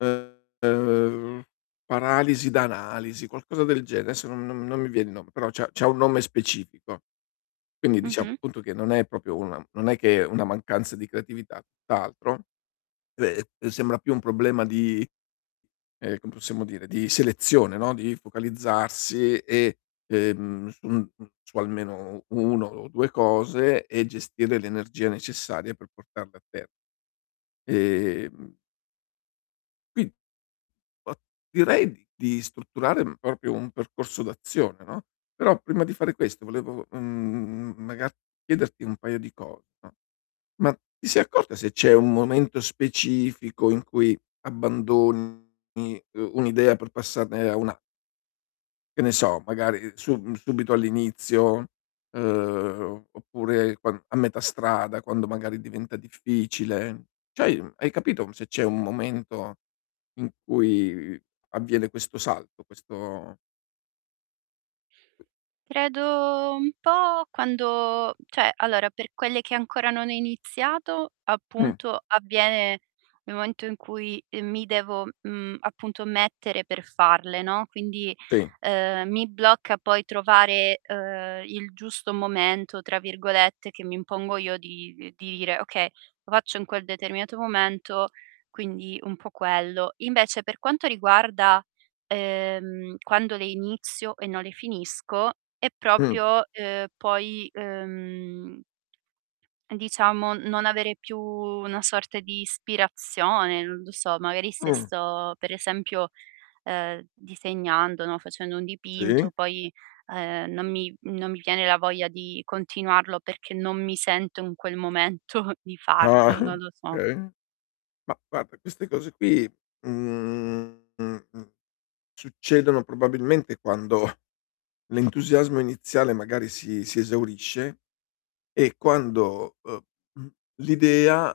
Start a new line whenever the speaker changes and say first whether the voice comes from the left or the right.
left: Ehm, paralisi da analisi, qualcosa del genere. Adesso non non non mi viene il nome, però c'ha c'ha un nome specifico. Quindi diciamo,
right: Mh-mh.
left: appunto che non è proprio una non è che è una mancanza di creatività, tutt'altro, ehm, sembra più un problema di, ehm, come possiamo dire, di selezione, no, di focalizzarsi e, ehm, mh mhmm, su almeno 1 o 2 cose, e gestire l'energia necessaria per portarle a ter Ehm Qui o direi di di strutturare, uhm, proprio un percorso d'azione, no, però prima di fare questo volevo, mhmm, magari chiederti un paio di cose, no, ma ti sei accorta se c'è un momento specifico in cui abbandoni, ehm, uhm, un'idea per passarne a un'a che ne so magari sub mhmm, subito all'inizio, ehm, oppure quan a metà strada quando magari diventa difficile, c'hai hai capito se c'è un momento in cui avviene questo salto, questo
right: Credo un po' quando cioè allora per quelle che ancora non ho iniziato,
left: Mh.
right: appunto avviene nel momento in cui, ehm, mi devo, mhmm, appunto mettere per farle, no, quindi,
left: Sì.
right: ehm, mi blocca poi trovare, ehm, "il giusto momento" tra virgolette, che mi impongo io di uhm, di dire: "Okay, lo faccio in quel determinato momento" quindi un po' quello. Invece per quanto riguarda, ehm, quando le inizio e non le finisco, è
left: Mh.
right: proprio, ehm, poi, ehm diciamo non avere più una sorta di ispirazione, non lo so, magari se
left: Mh.
right: sto per esempio, ehm, disegnando, no, facendo un
left: Sì.
right: dipinto, poi, ehm, non mi non mi viene la voglia di continuarlo perché non mi sento in quel momento di
left: Ah.
right: farlo, non lo so.
left: Okay, ma guarda queste cose qui, mhmm, mhmm, mhmm, succedono probabilmente quando l'entusiasmo iniziale magari si si esaurisce e quando, uhm, mhmm, l'idea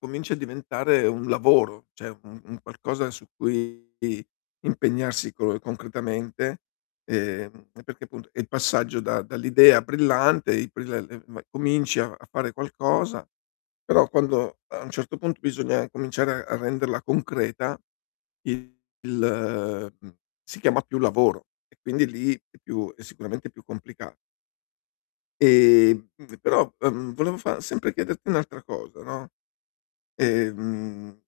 left: comincia a diventare un lavoro, cioè un un qualcosa su cui impegnarsi colo concretamente, ehm, e perché appunto e il passaggio da dall'idea brillante, [unintelligible] cominci a a fare qualcosa, però quando a un certo punto bisogna cominciare a a renderla concreta, il ehm, mh, si chiama più lavoro e quindi lì è più è sicuramente più complica Ehm, mhmm, però, ehm, volevo fa sempre chiederti un'altra cosa, no, ehm